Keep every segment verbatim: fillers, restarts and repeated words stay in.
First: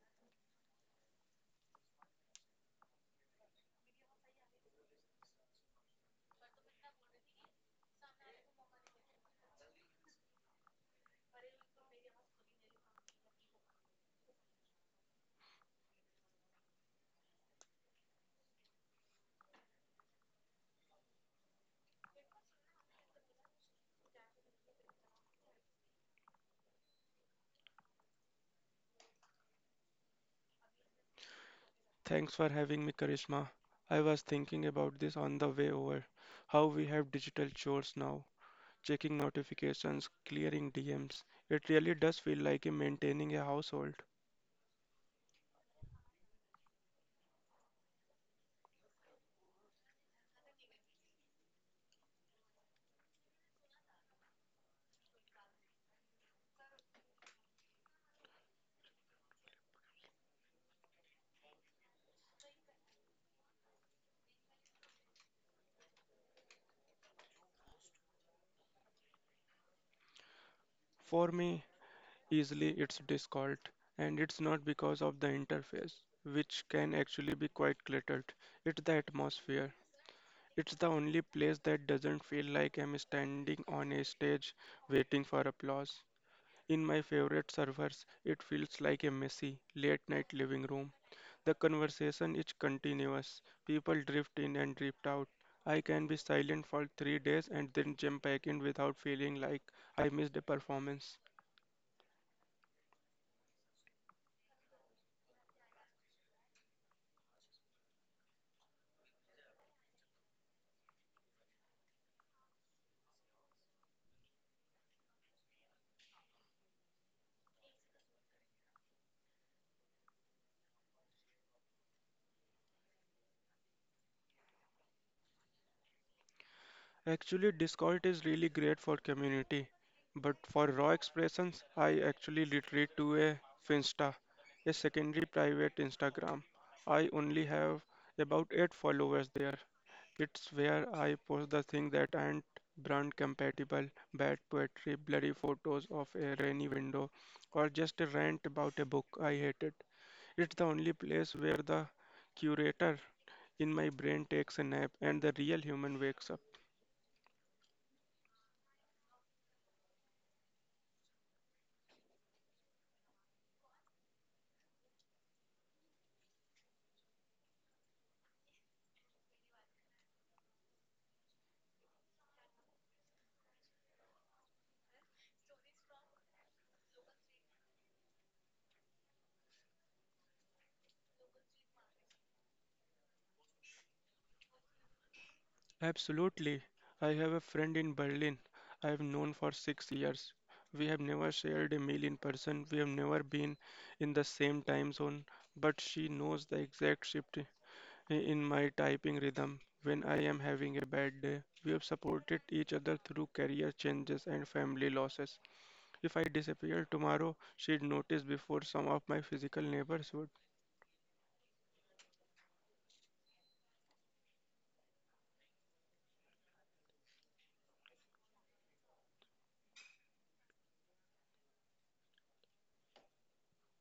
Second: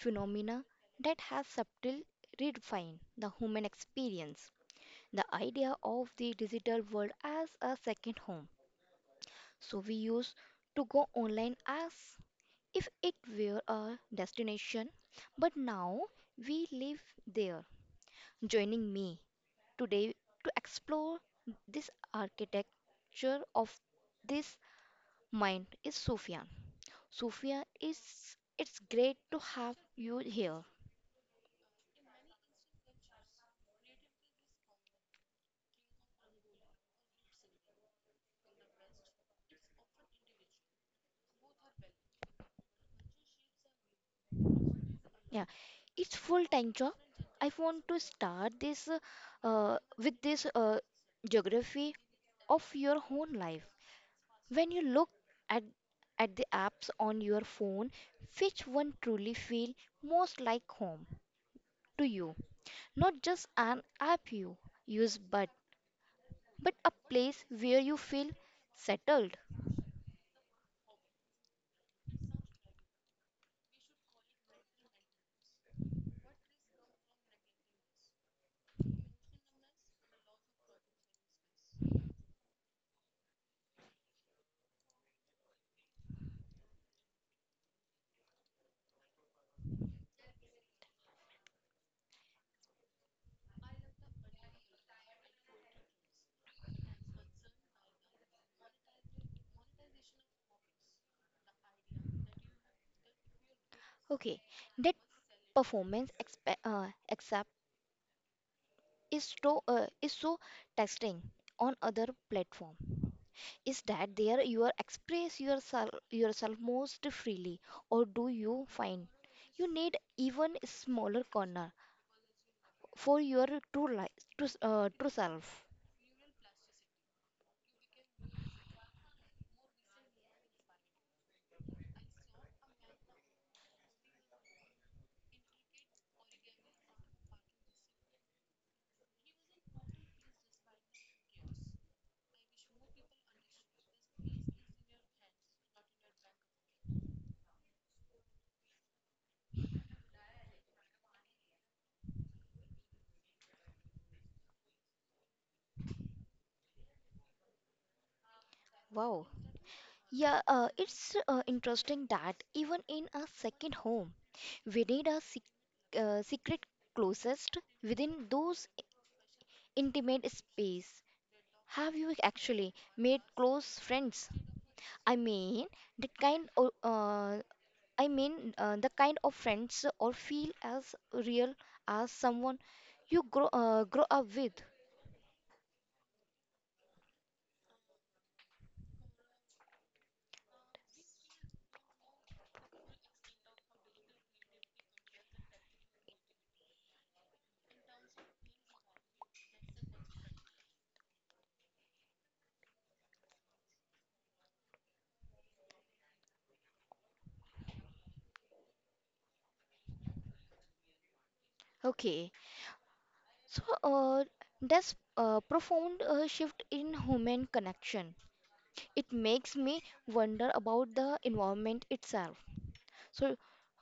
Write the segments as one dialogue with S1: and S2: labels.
S1: phenomena that has subtle redefined the human experience. The idea of the digital world as a second home. So we used to go online as if it were a destination, but now we live there. Joining me today to explore this architecture of this mind is Sufyan. Sophia, it's it's great to have you here.
S2: Thanks for having me, Karishma. I was thinking about this on the way over. How we have digital chores now, checking notifications, clearing D Ms. It really does feel like a maintaining a household.
S1: Yeah, it's full-time job. I want to start this uh, uh, with this uh, geography of your own life. When you look at at the apps on your phone, which one truly feel most like home to you? Not just an app you use, but but a place where you feel settled.
S2: For me, easily it's Discord, and it's not because of the interface, which can actually be quite cluttered. It's the atmosphere. It's the only place that doesn't feel like I'm standing on a stage waiting for applause. In my favorite servers, it feels like a messy, late night living room. The conversation is continuous. People drift in and drift out. I can be silent for three days and then jump back in without feeling like I missed a performance.
S1: Okay, that performance expe- uh, is so uh, is so testing on other platform is that there you are express yourself yourself most freely, or do you find you need even smaller corner for your true life, true, s- uh, true self?
S2: Actually, Discord is really great for community, but for raw expressions, I actually retreat to a Finsta, a secondary private Instagram. I only have about eight followers there. It's where I post the thing that aren't brand compatible, bad poetry, blurry photos of a rainy window, or just a rant about a book I hated. It's the only place where the curator in my brain takes a nap and the real human wakes up.
S1: Wow, yeah, uh, it's uh, interesting that even in a second home we need a sec- uh, secret closest within those intimate space. Have you actually made close friends? I mean the kind of, uh, I mean uh, the kind of friends or feel as real as someone you grow uh, grow up with.
S2: Absolutely. I have a friend in Berlin I have known for six years. We have never shared a meal in person, we have never been in the same time zone, but she knows the exact shift i- in my typing rhythm when I am having a bad day. We have supported each other through career changes and family losses. If I disappear tomorrow, she'd notice before some of my physical neighbors would.
S1: Okay, so uh, that's a profound uh, shift in human connection. It makes me wonder about the environment itself. So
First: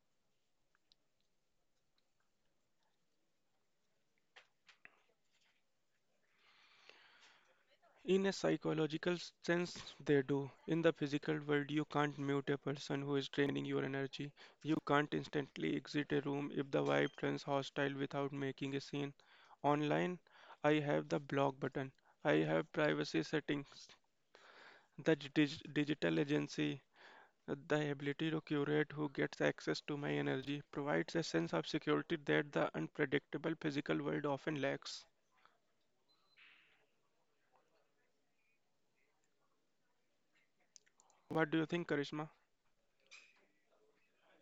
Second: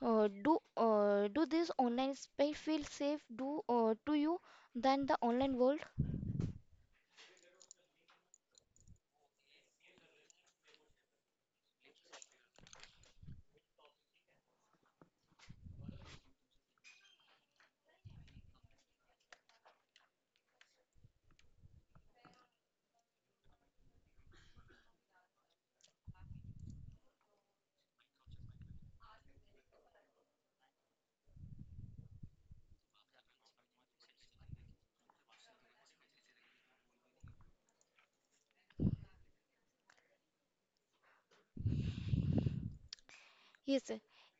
S1: Uh, do uh, do this online space feel safe do uh, to you than the online world?
S2: In a psychological sense, they do. In the physical world, you can't mute a person who is draining your energy. You can't instantly exit a room if the vibe turns hostile without making a scene. Online, I have the block button. I have privacy settings, the dig- digital agency, the ability to curate who gets access to my energy provides a sense of security that the unpredictable physical world often lacks. What do you think, Karishma?
S1: Yes,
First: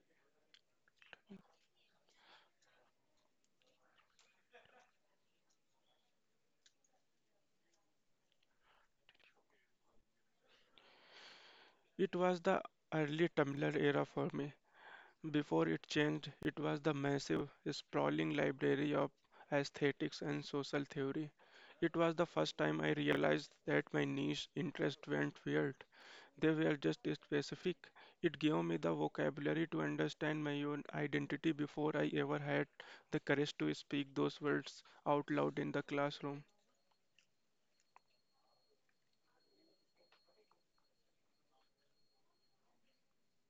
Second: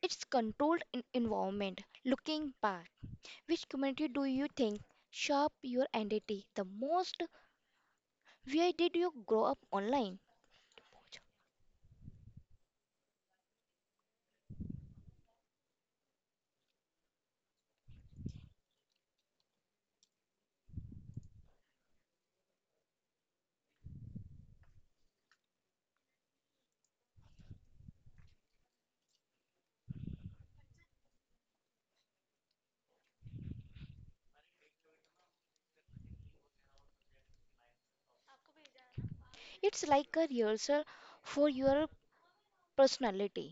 S1: it's controlled in environment. Looking back, which community do you think shaped your identity the most? Where did you grow up online?
S2: It was the early Tumblr era for me. Before it changed, it was the massive, sprawling library of aesthetics and social theory. It was the first time I realized that my niche interests weren't weird. They were just specific. It gave me the vocabulary to understand my own identity before I ever had the courage to speak those words out loud in the classroom.
S1: It's like a rehearsal for your personality.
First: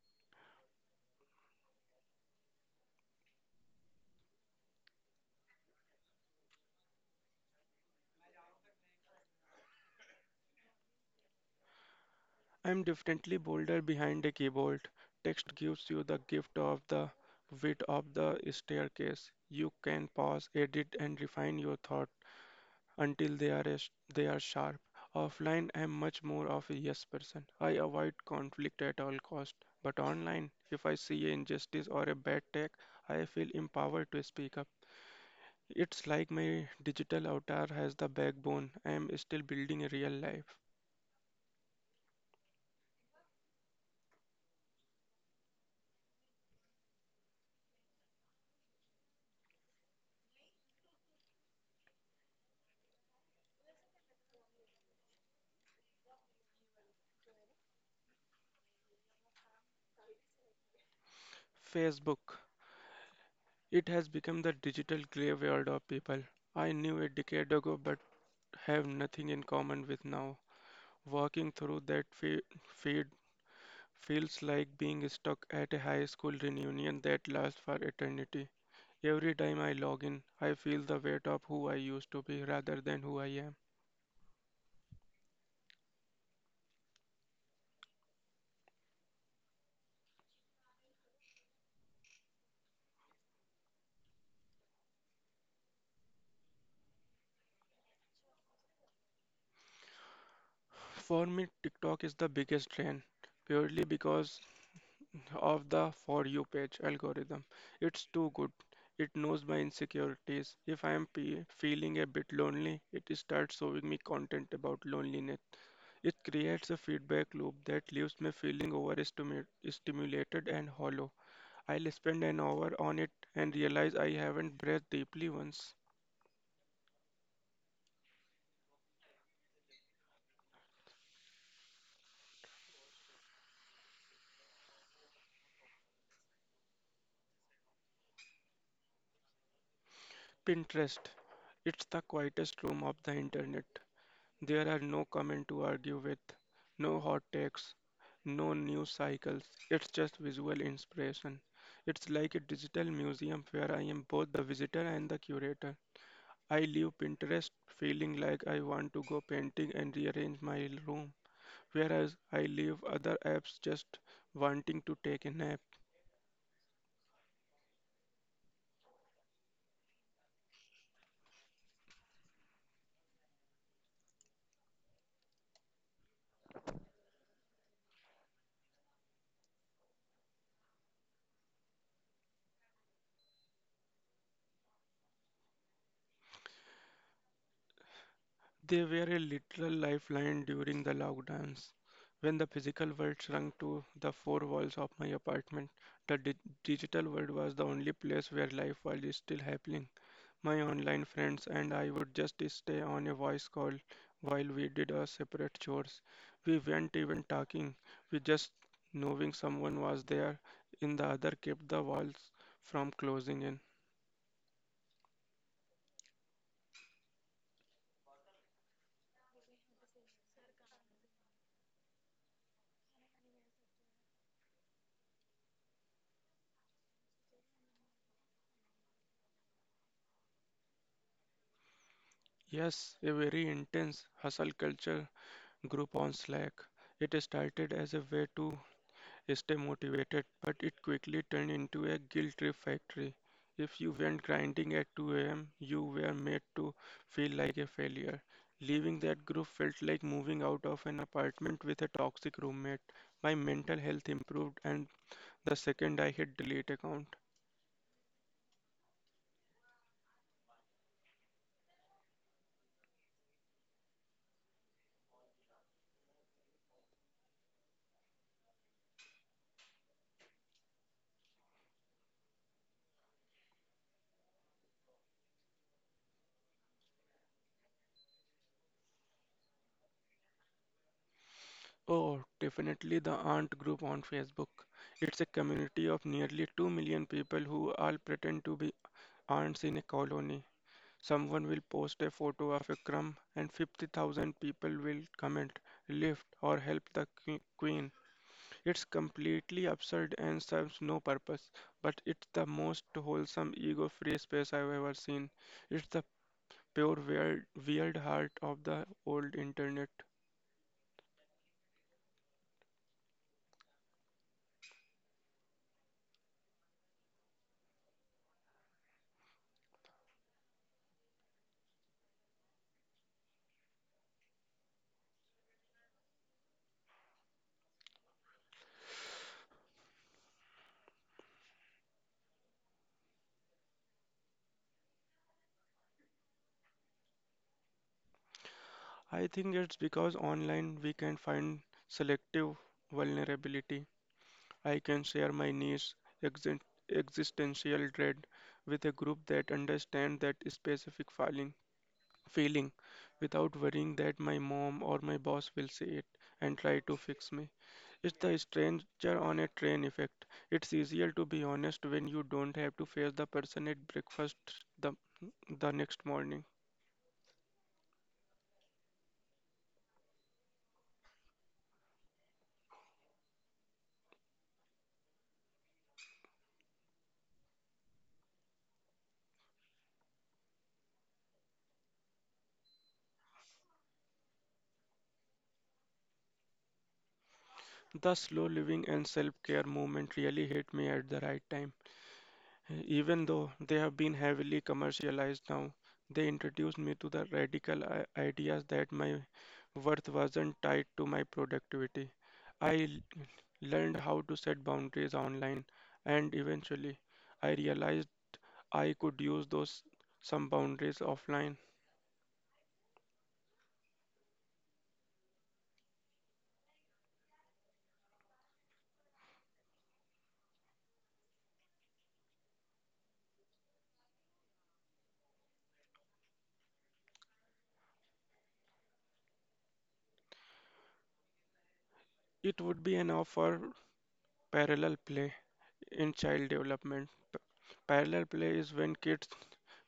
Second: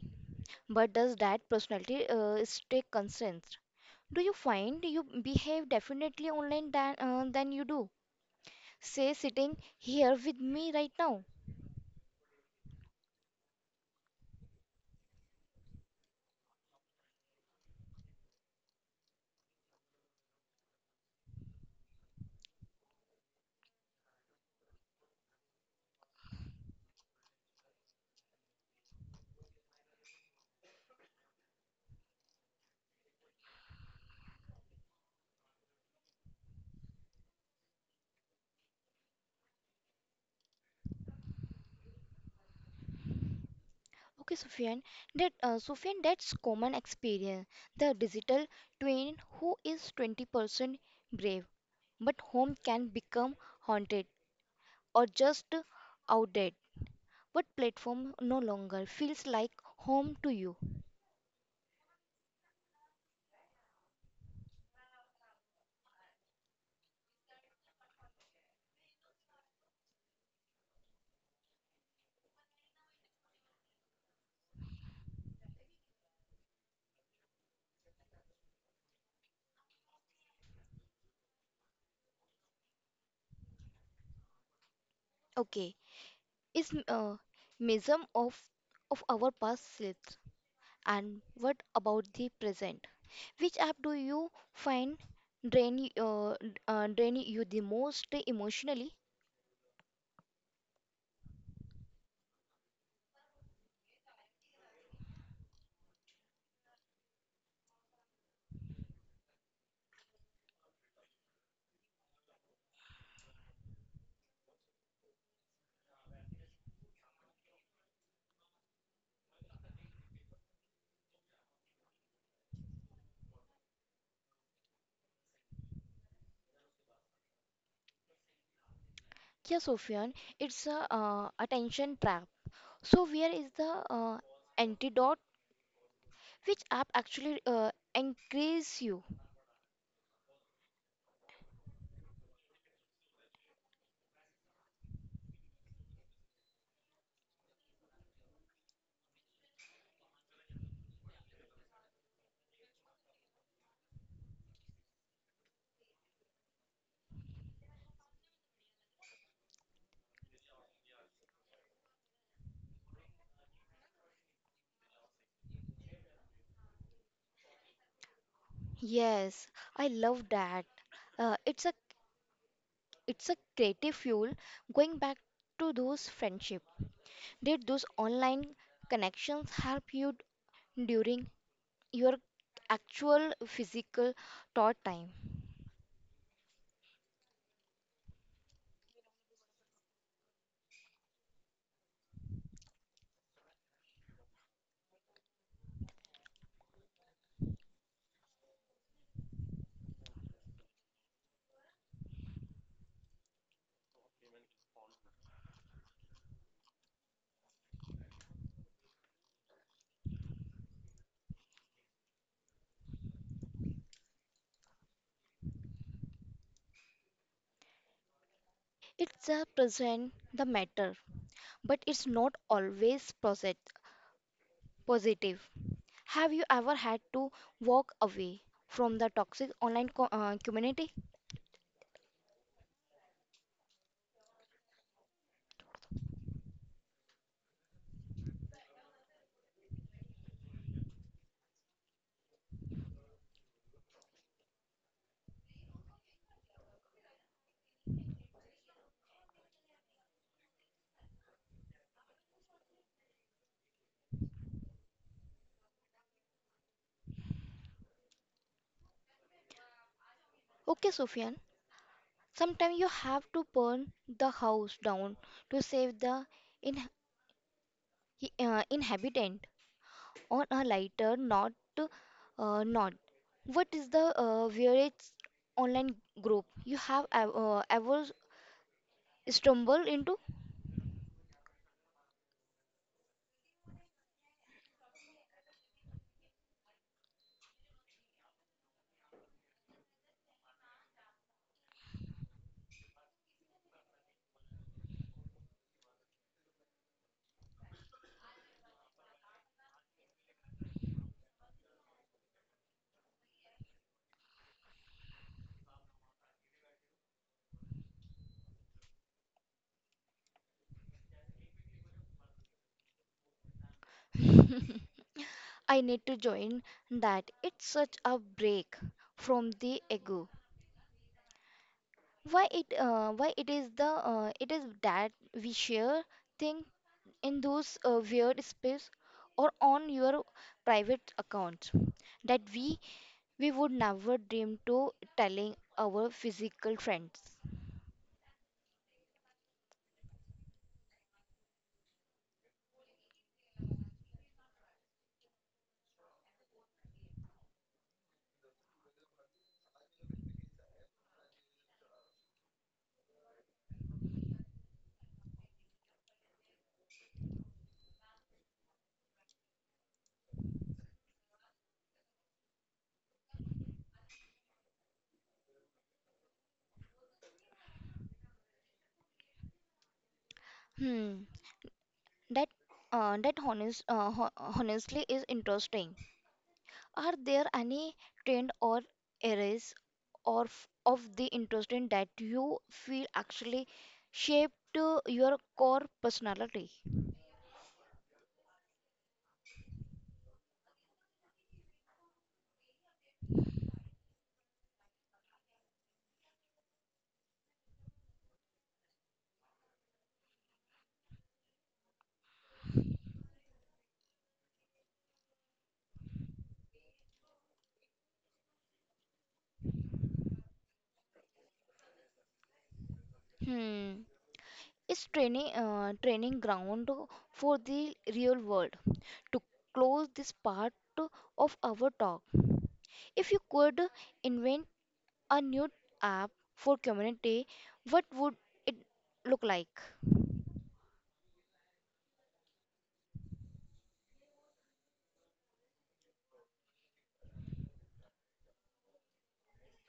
S1: But does that personality uh, stay constant? Do you find you behave definitely online than, uh, than you do? Say sitting here with me right now.
S2: I'm definitely bolder behind a keyboard. Text gives you the gift of the width of the staircase. You can pause, edit, and refine your thought until they are as- they are sharp. Offline, I'm much more of a yes person. I avoid conflict at all cost. But online, if I see an injustice or a bad tech, I feel empowered to speak up. It's like my digital avatar has the backbone. I am still building a real life.
S1: Okay, Sufyan, that uh, Sufyan, that's common experience. The digital twin who is twenty percent brave, but home can become haunted or just outdated? What platform no longer feels like home to you?
S2: Facebook. It has become the digital graveyard of people I knew a decade ago but have nothing in common with now. Walking through that fe- feed feels like being stuck at a high school reunion that lasts for eternity. Every time I log in, I feel the weight of who I used to be rather than who I am.
S1: Okay, is uh, museum of of our past slips, and what about the present? Which app do you find drain uh, uh, drain you the most emotionally?
S2: For me, TikTok is the biggest drain, purely because of the For You page algorithm. It's too good. It knows my insecurities. If I am pe- feeling a bit lonely, it starts showing me content about loneliness. It creates a feedback loop that leaves me feeling overstimulated and hollow. I'll spend an hour on it and realize I haven't breathed deeply once.
S1: Yeah, Sophian, it's a uh, attention trap. So where is the uh, antidote? Which app actually uh, increase you?
S2: Pinterest. It's the quietest room of the internet. There are no comments to argue with, no hot takes, no news cycles. It's just visual inspiration. It's like a digital museum where I am both the visitor and the curator. I leave Pinterest feeling like I want to go painting and rearrange my room, whereas I leave other apps just wanting to take a nap.
S1: Yes, I love that. Uh, it's a It's a creative fuel. Going back to those friendship, did those online connections help you d- during your actual physical thought time?
S2: They were a literal lifeline during the lockdowns. When the physical world shrunk to the four walls of my apartment, the di- digital world was the only place where life was still happening. My online friends and I would just stay on a voice call while we did our separate chores. We weren't even talking, we just knowing someone was there in the other kept the walls from closing in.
S1: It's a present the matter, but it's not always posit- positive. Have you ever had to walk away from the toxic online co- uh, community?
S2: Yes, a very intense hustle culture group on Slack. It started as a way to stay motivated, but it quickly turned into a guilt trip factory. If you went grinding at two a m, you were made to feel like a failure. Leaving that group felt like moving out of an apartment with a toxic roommate. My mental health improved, and the second I hit delete account.
S1: Okay, Sufyan, sometimes you have to burn the house down to save the in- uh, inhabitant. On a lighter note, uh, note what is the uh, weirdest online group you have ev- uh, ever stumbled into?
S2: Oh, definitely the aunt group on Facebook. It's a community of nearly two million people who all pretend to be aunts in a colony. Someone will post a photo of a crumb and fifty thousand people will comment, lift or help the que- queen. It's completely absurd and serves no purpose, but it's the most wholesome ego-free space I've ever seen. It's the pure weird, weird heart of the old internet.
S1: I need to join that. It's such a break from the ego. Why it uh, why it is the uh, it is that we share thing in those uh, weird space or on your private account that we we would never dream to telling our physical friends.
S2: I think it's because online we can find selective vulnerability. I can share my niche exi- existential dread with a group that understands that specific filing, feeling without worrying that my mom or my boss will see it and try to fix me. It's the stranger on a train effect. It's easier to be honest when you don't have to face the person at breakfast the, the next morning.
S1: Hmm. That uh, that honest uh, ho honestly is interesting. Are there any trend or areas or f- of the interesting that you feel actually shaped uh, your core personality?
S2: The slow living and self care movement really hit me at the right time. Even though they have been heavily commercialized now, they introduced me to the radical i- ideas that my worth wasn't tied to my productivity. I l- learned how to set boundaries online, and eventually, I realized I could use those some boundaries offline.
S1: Hmm. Is training uh, training ground for the real world? To close this part of our talk, if you could invent a new app for community, what would it look like?
S2: It would be an offer parallel play in child development. Parallel play is when kids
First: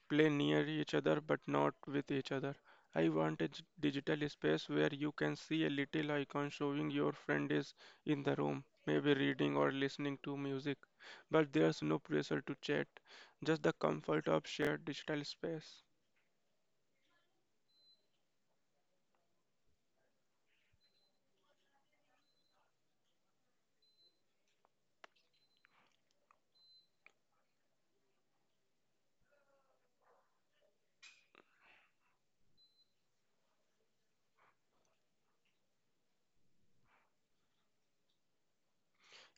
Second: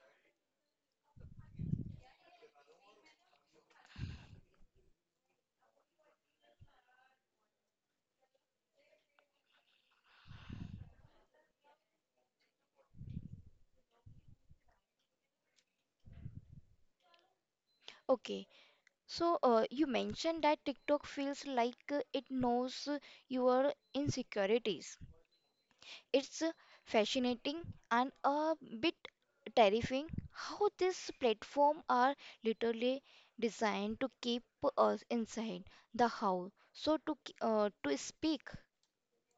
S2: play near each other but not with each other. I want a g- digital space where you can see a little icon showing your friend is in the room, maybe reading or listening to music. But there's no pressure to chat, just the comfort of shared digital space.
S1: Okay, so uh, you mentioned that TikTok feels like uh, it knows uh, your insecurities. It's uh, fascinating and a bit terrifying how this platform are literally designed to keep us inside the house, so to k- uh, to speak.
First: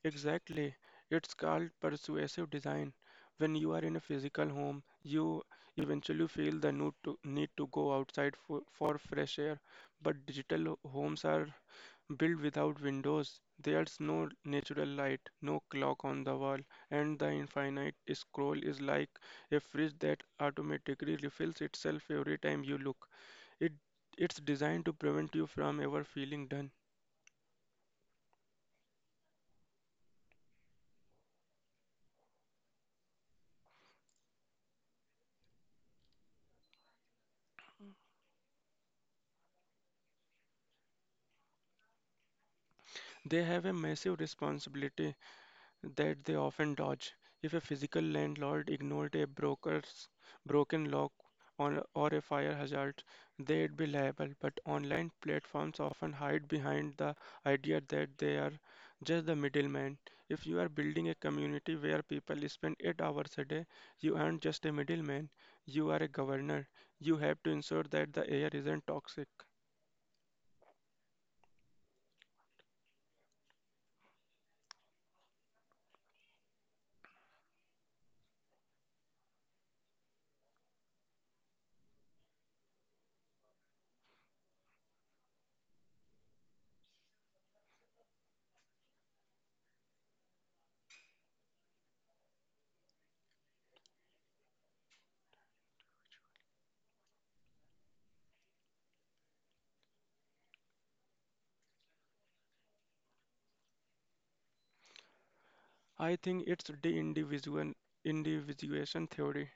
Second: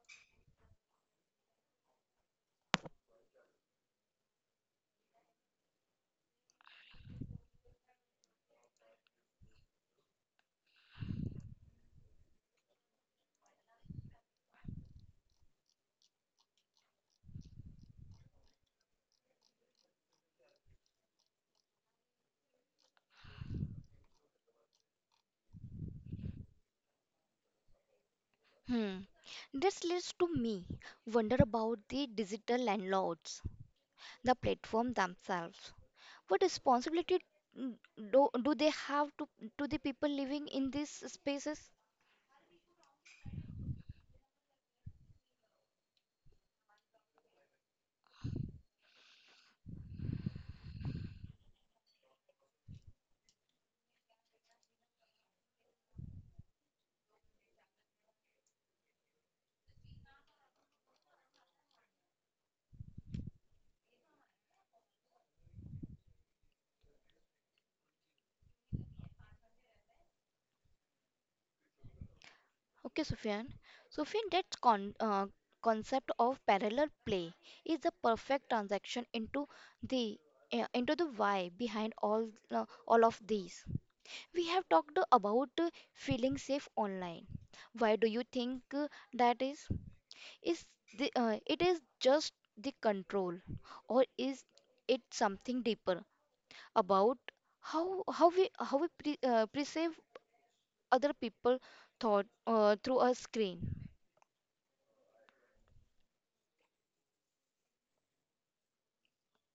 S2: Exactly. It's called persuasive design. When you are in a physical home, you eventually feel the need to, need to go outside for, for fresh air, but digital homes are built without windows. There's no natural light, no clock on the wall, and the infinite scroll is like a fridge that automatically refills itself every time you look. It it's designed to prevent you from ever feeling done.
S1: Hmm. This leads to me wonder about the digital landlords, the platform themselves. What responsibility, mm, do, do they have to, to the people living in these spaces?
S2: They have a massive responsibility that they often dodge. If a physical landlord ignored a broker's broken lock on, or a fire hazard, they'd be liable. But online platforms often hide behind the idea that they are just the middleman. If you are building a community where people spend eight hours a day, you aren't just a middleman, you are a governor. You have to ensure that the air isn't toxic.
S1: Okay, Sufyan. Sufyan, that con, uh, concept of parallel play is the perfect transaction into the uh, into the why behind all uh, all of these. We have talked about uh, feeling safe online. Why do you think uh, that is? Is the, uh, it is just the control, or is it something deeper about how how we how we pre, uh, perceive other people thought uh, through a screen.
S2: I think it's the individual individuation theory.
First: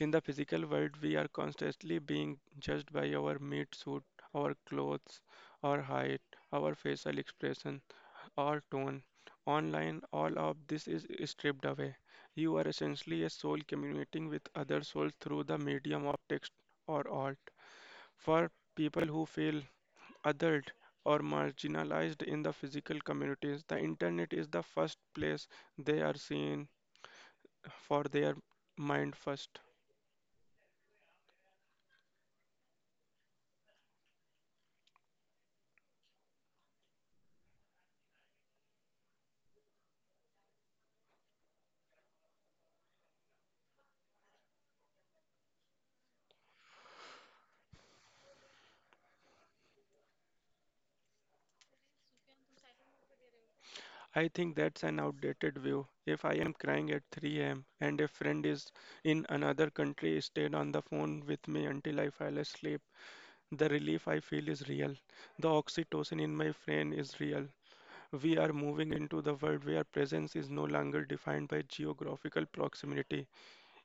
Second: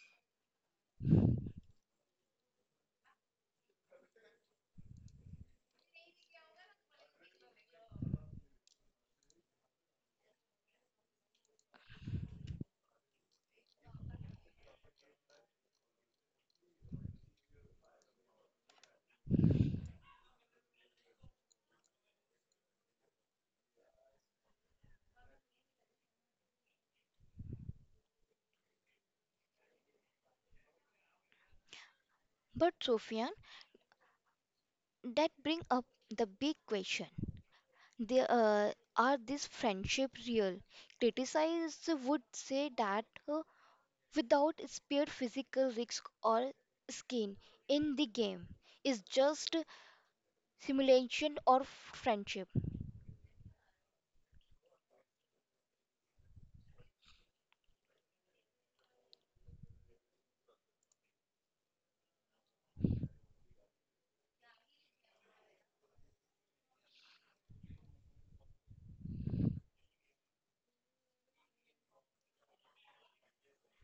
S2: In the physical world, we are constantly being judged by our meat suit, our clothes, our height, our facial expression, our tone. Online, all of this is stripped away. You are essentially a soul communicating with other souls through the medium of text or art. For people who feel othered or marginalized in the physical communities, the internet is the first place they are seen for their mind first.
S1: But Sofian, that bring up the big question. They, uh, are this friendship real? Criticizers would say that uh, without spared physical risk or skin in the game is just simulation or friendship.
S2: I think that's an outdated view. If I am crying at three a m and a friend is in another country stayed on the phone with me until I fell asleep, the relief I feel is real. The oxytocin in my brain is real. We are moving into the world where presence is no longer defined by geographical proximity.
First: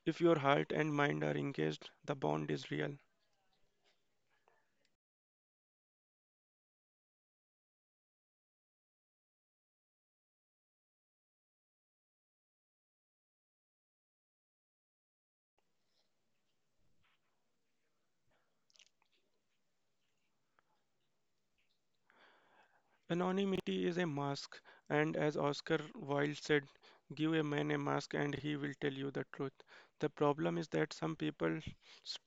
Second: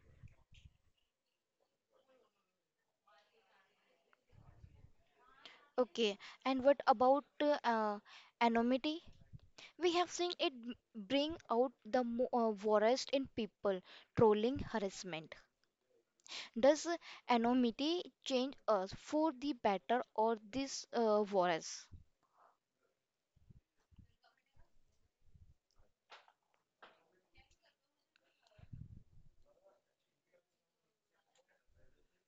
S2: If your heart and mind are engaged, the bond is real.
S1: Okay, and what about uh, uh, anonymity? We have seen it b- bring out the mo- uh, worst in people, trolling, harassment. Does uh, anonymity change us for the better or this uh, worse?
S2: Anonymity is a mask, and as Oscar Wilde said, give a man a mask and he will tell you the truth. The problem is that some people's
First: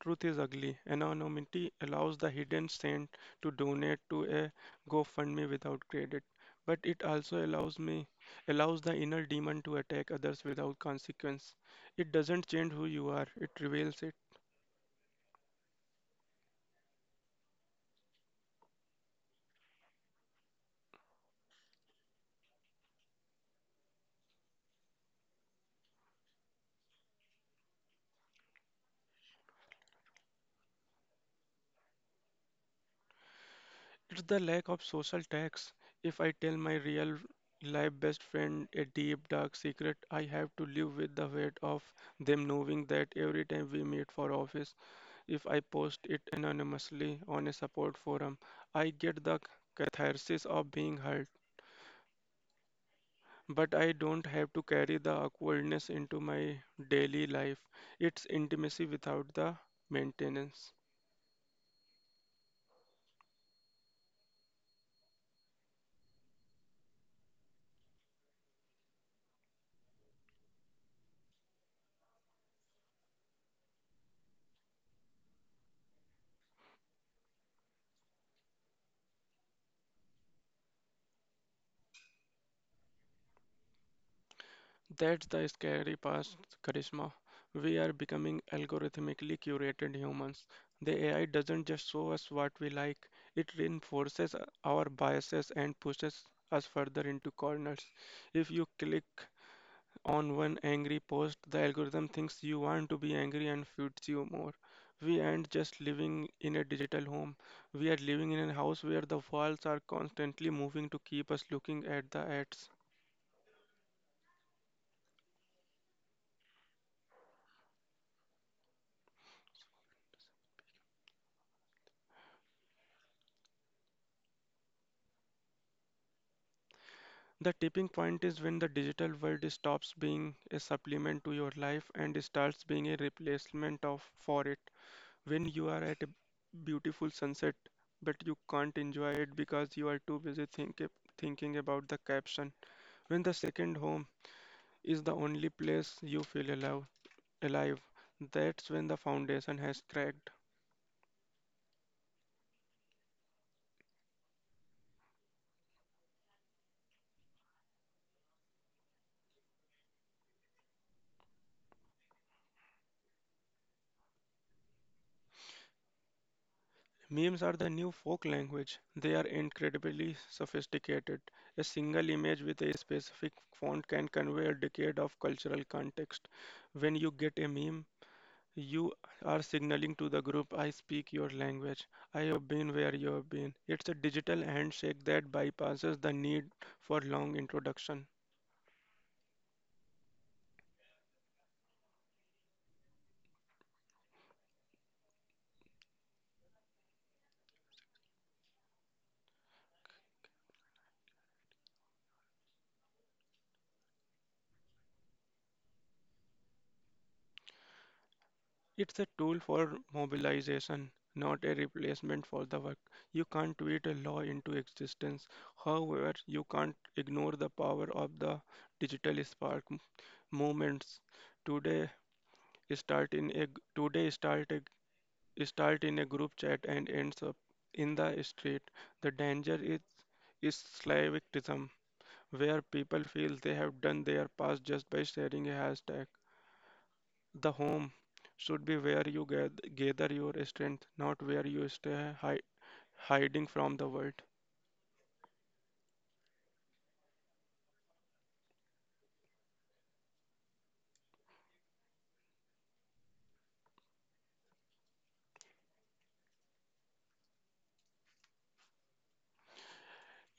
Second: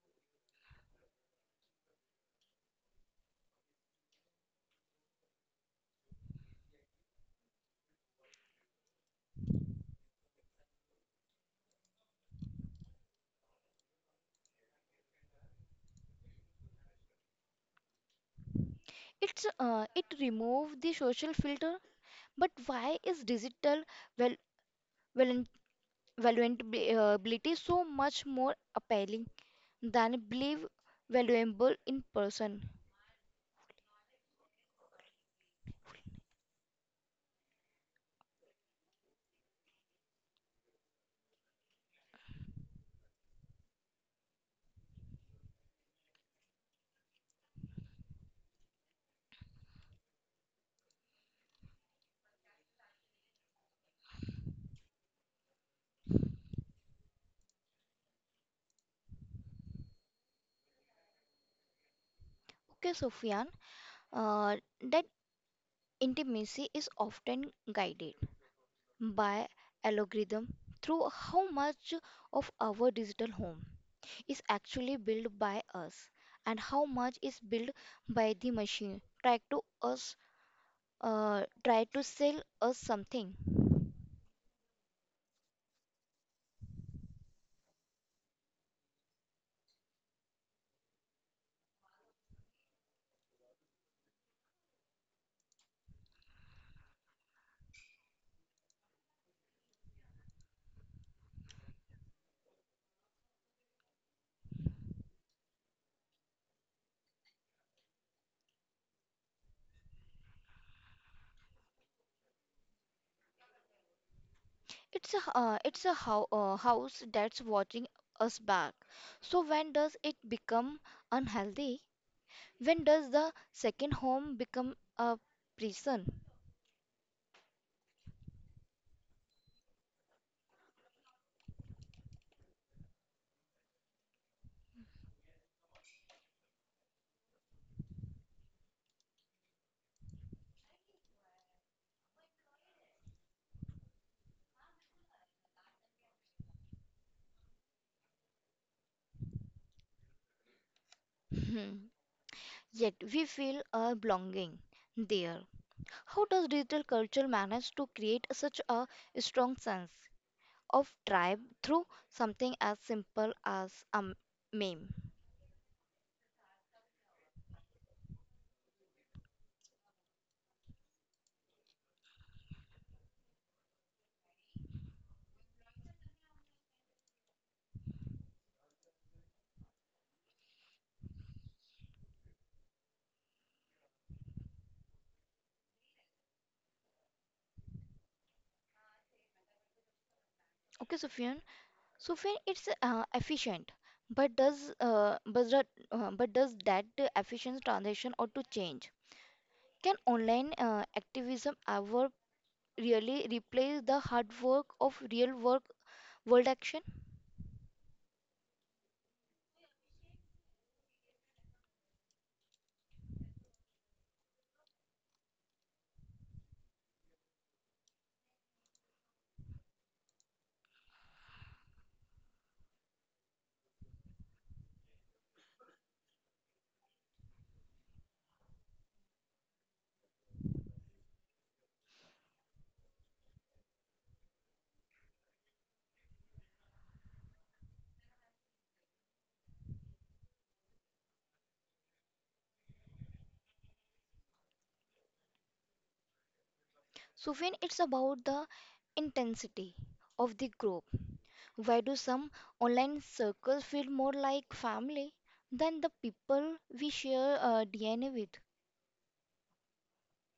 S2: truth is ugly. Anonymity allows the hidden saint to donate to a GoFundMe without credit, but it also allows me allows the inner demon to attack others without consequence. It doesn't change who you are, it reveals it.
S1: It's uh, it remove the social filter, but why is digital val- valen- valuability so much more appealing than believe valuable in person?
S2: It's the lack of social tax. If I tell my real life best friend a deep dark secret, I have to live with the weight of them knowing that every time we meet for office, if I post it anonymously on a support forum, I get the catharsis of being hurt, but I don't have to carry the awkwardness into my daily life. It's intimacy without the maintenance.
S1: Okay, Sufyan, uh, that intimacy is often guided by algorithm through how much of our digital home is actually built by us and how much is built by the machine try to us uh, try to sell us something.
S2: That's the scary past, Charisma. We are becoming algorithmically curated humans. The A I doesn't just show us what we like, it reinforces our biases and pushes us further into corners. If you click on one angry post, the algorithm thinks you want to be angry and feeds you more. We aren't just living in a digital home, we are living in a house where the walls are constantly moving to keep us looking at the ads.
S1: It's a uh, it's a how, uh, house that's watching us back. So when does it become unhealthy? When does the second home become a prison?
S2: The tipping point is when the digital world stops being a supplement to your life and starts being a replacement of for it. When you are at a beautiful sunset but you can't enjoy it because you are too busy think, thinking about the caption. When the second home is the only place you feel alive, alive. That's when the foundation has cracked.
S1: Hmm. Yet we feel a belonging there. How does digital culture manage to create such a strong sense of tribe through something as simple as a m- meme?
S2: Memes are the new folk language. They are incredibly sophisticated. A single image with a specific font can convey a decade of cultural context. When you get a meme, you are signaling to the group, I speak your language. I have been where you have been. It's a digital handshake that bypasses the need for long introduction.
S1: Okay, Sufyan. Sufyan, it's uh, efficient, but does uh, but, that, uh, but does that efficient transition or to change? Can online uh, activism ever really replace the hard work of real work world action?
S2: It's a tool for mobilization, not a replacement for the work. You can't tweet a law into existence. However, you can't ignore the power of the digital spark m- movements. Today start in a g- today start a start in a group chat and ends up in the street. The danger is is Slavicism, where people feel they have done their part just by sharing a hashtag. The home should be where you gath- gather your strength, not where you stay hi- hiding from the world.
S1: Sufyan, it's about the intensity of the group. Why do some online circles feel more like family than the people we share uh, D N A with?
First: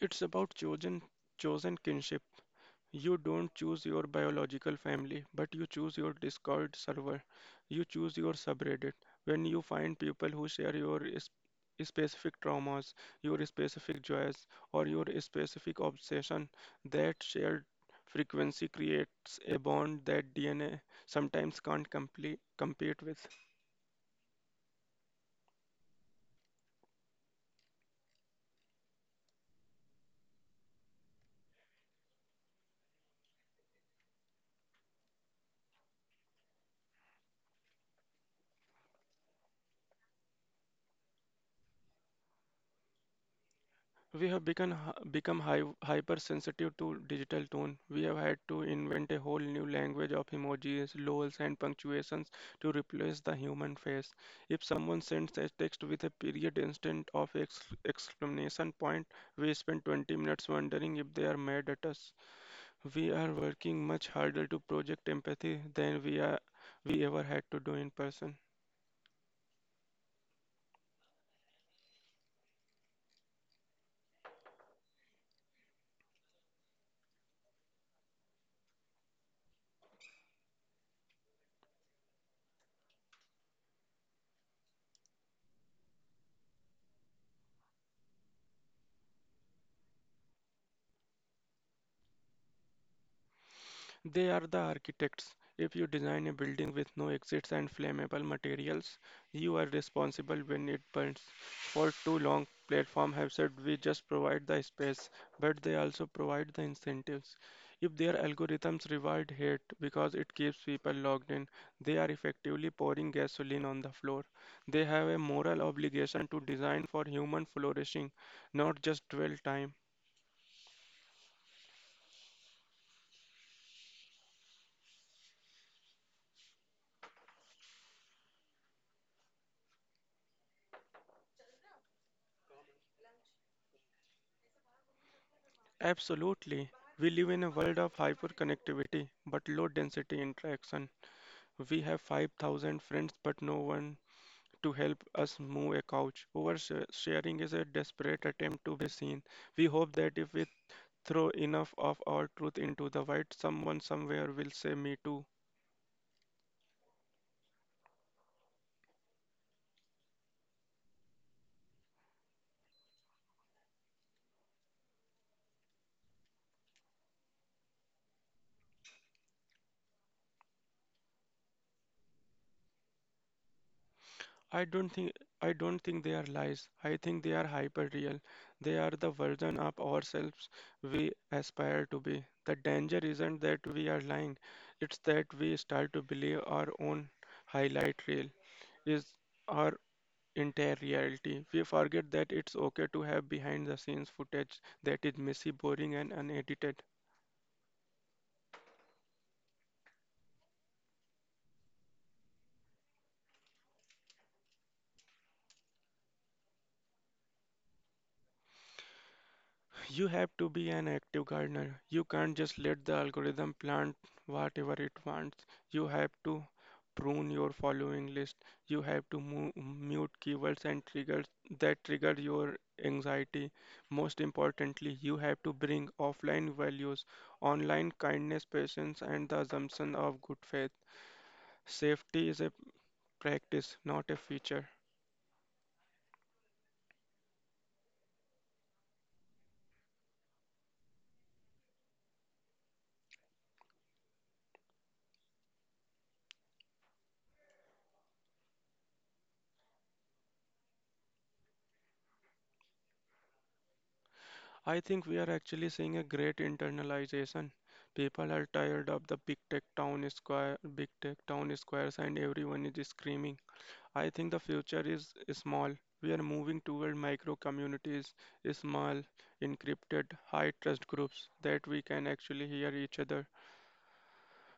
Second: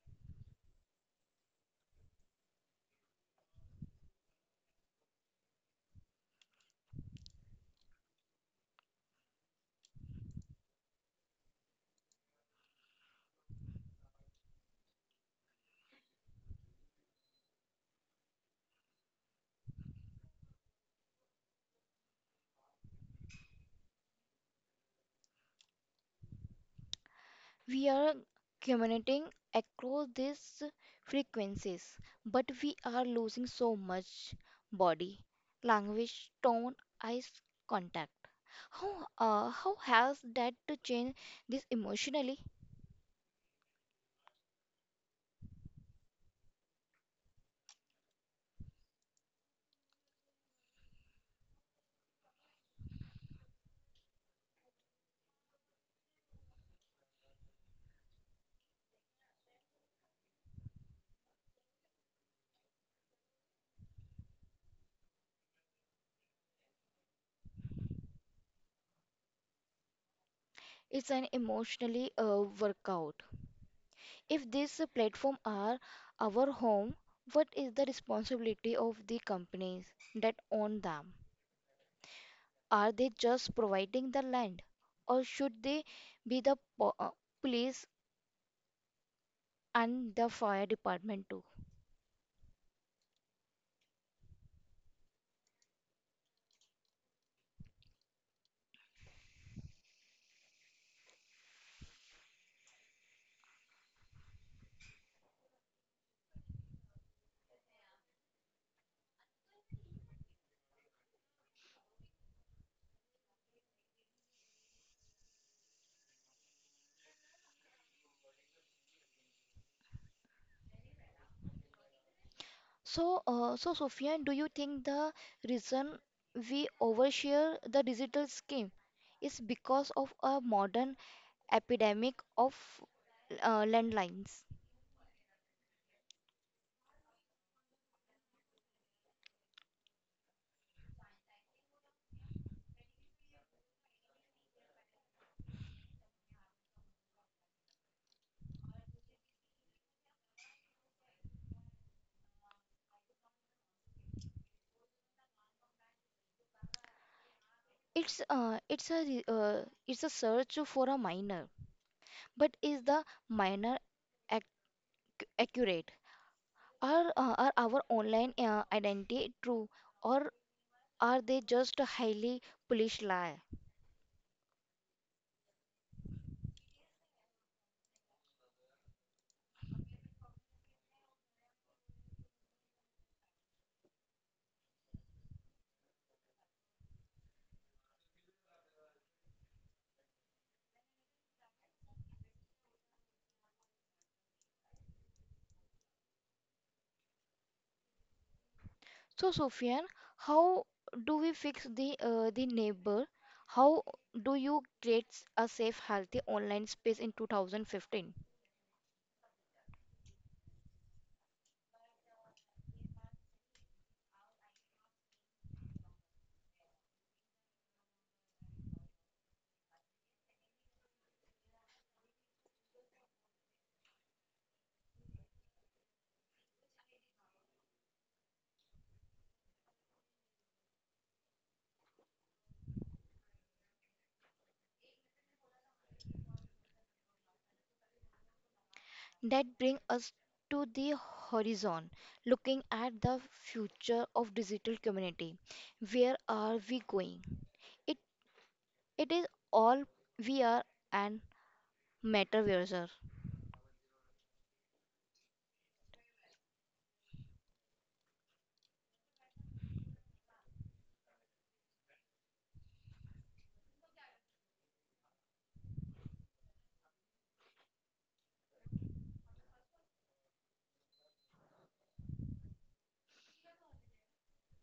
S2: It's about chosen chosen kinship. You don't choose your biological family, but you choose your Discord server. You choose your subreddit. When you find people who share your is- specific traumas, your specific joys, or your specific obsession, that shared frequency creates a bond that D N A sometimes can't complete, compete with.
S1: We are communicating across these frequencies, but we are losing so much body language, tone, eyes contact. How, uh, how has that changed this emotionally?
S2: We have become hy- become hy- hypersensitive to digital tone. We have had to invent a whole new language of emojis, lols, and punctuations to replace the human face. If someone sends a text with a period instead of ex- exclamation point, we spend twenty minutes wondering if they are mad at us. We are working much harder to project empathy than we are we ever had to do in person.
S1: It's an emotionally uh, workout. If this platform are our home, what is the responsibility of the companies that own them? Are they just providing the land, or should they be the po- uh, police and the fire department too?
S2: They are the architects. If you design a building with no exits and flammable materials, you are responsible when it burns. For too long, platforms have said we just provide the space, but they also provide the incentives. If their algorithms reward hate because it keeps people logged in, they are effectively pouring gasoline on the floor. They have a moral obligation to design for human flourishing, not just dwell time.
S1: So, uh, so Sofian, do you think the reason we overshare the digital scheme is because of a modern epidemic of uh, landlines?
S2: Absolutely. We live in a world of hyperconnectivity but low density interaction. We have five thousand friends but no one to help us move a couch. Oversharing is a desperate attempt to be seen. We hope that if we throw enough of our truth into the wild, someone somewhere will say me too.
S1: It's uh, it's a re- uh, it's a search for a minor. But is the minor ac- accurate? Are, uh, are our online uh, identity true or are they just a highly polished lie?
S2: I don't think I don't think they are lies. I think they are hyper real. They are the version of ourselves we aspire to be. The danger isn't that we are lying. It's that we start to believe our own highlight reel is our entire reality. We forget that it's okay to have behind the scenes footage that is messy, boring and unedited.
S1: So, Sofian, how do we fix the uh, the neighbor? How do you create s- a safe, healthy online space in twenty fifteen?
S2: You have to be an active gardener. You can't just let the algorithm plant whatever it wants. You have to prune your following list. You have to mu- mute keywords and triggers that trigger your anxiety. Most importantly, you have to bring offline values, online kindness, patience, and the assumption of good faith. Safety is a practice, not a feature.
S1: That bring us to the horizon, looking at the future of digital community. Where are we going? It is all we are and matter we are,
S2: I think we are actually seeing a great internalization. People are tired of the big tech town square, big tech town squares, and everyone is screaming. I think the future is small. We are moving toward micro communities, small, encrypted, high trust groups that we can actually hear each other.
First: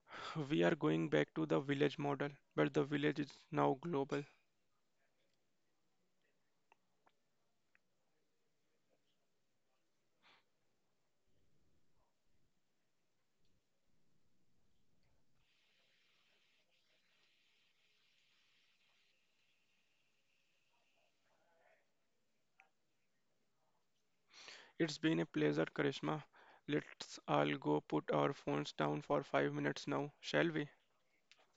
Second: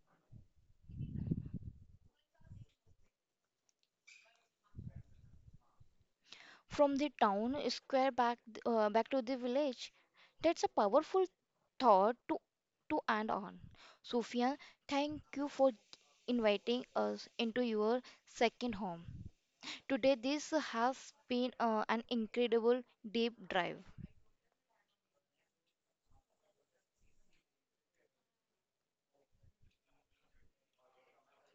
S2: We are going back to the village model, but the village is now global.
S1: from the town square back uh, back to the village. That's a powerful thought to to end on. Sufyan, thank you for inviting us into your second home. Today this has been uh, an incredible deep dive.
S2: It's been a pleasure, Karishma. Let's all go put our phones down for five minutes now, shall we?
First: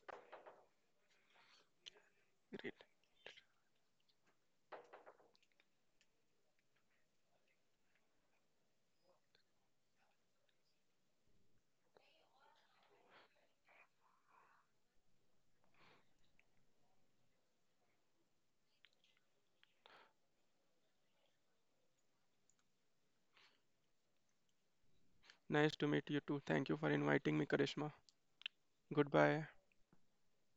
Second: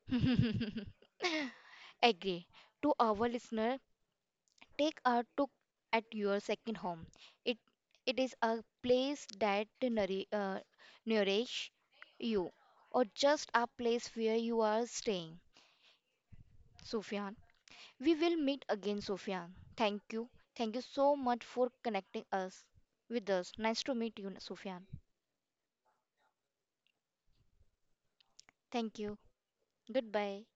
S1: Agree.
S2: Great.
S1: To our listener, take a took at your second home. It it is a place that nouri- uh, nourish you, or just a place where you are staying. Sufyan, we will meet again. Sufyan, thank you, thank you so much for connecting us with us. Nice to meet you, Sufyan.
S2: Nice to meet you too. Thank you for inviting me, Karishma.
S1: Thank you.
S2: Goodbye.
S1: Goodbye.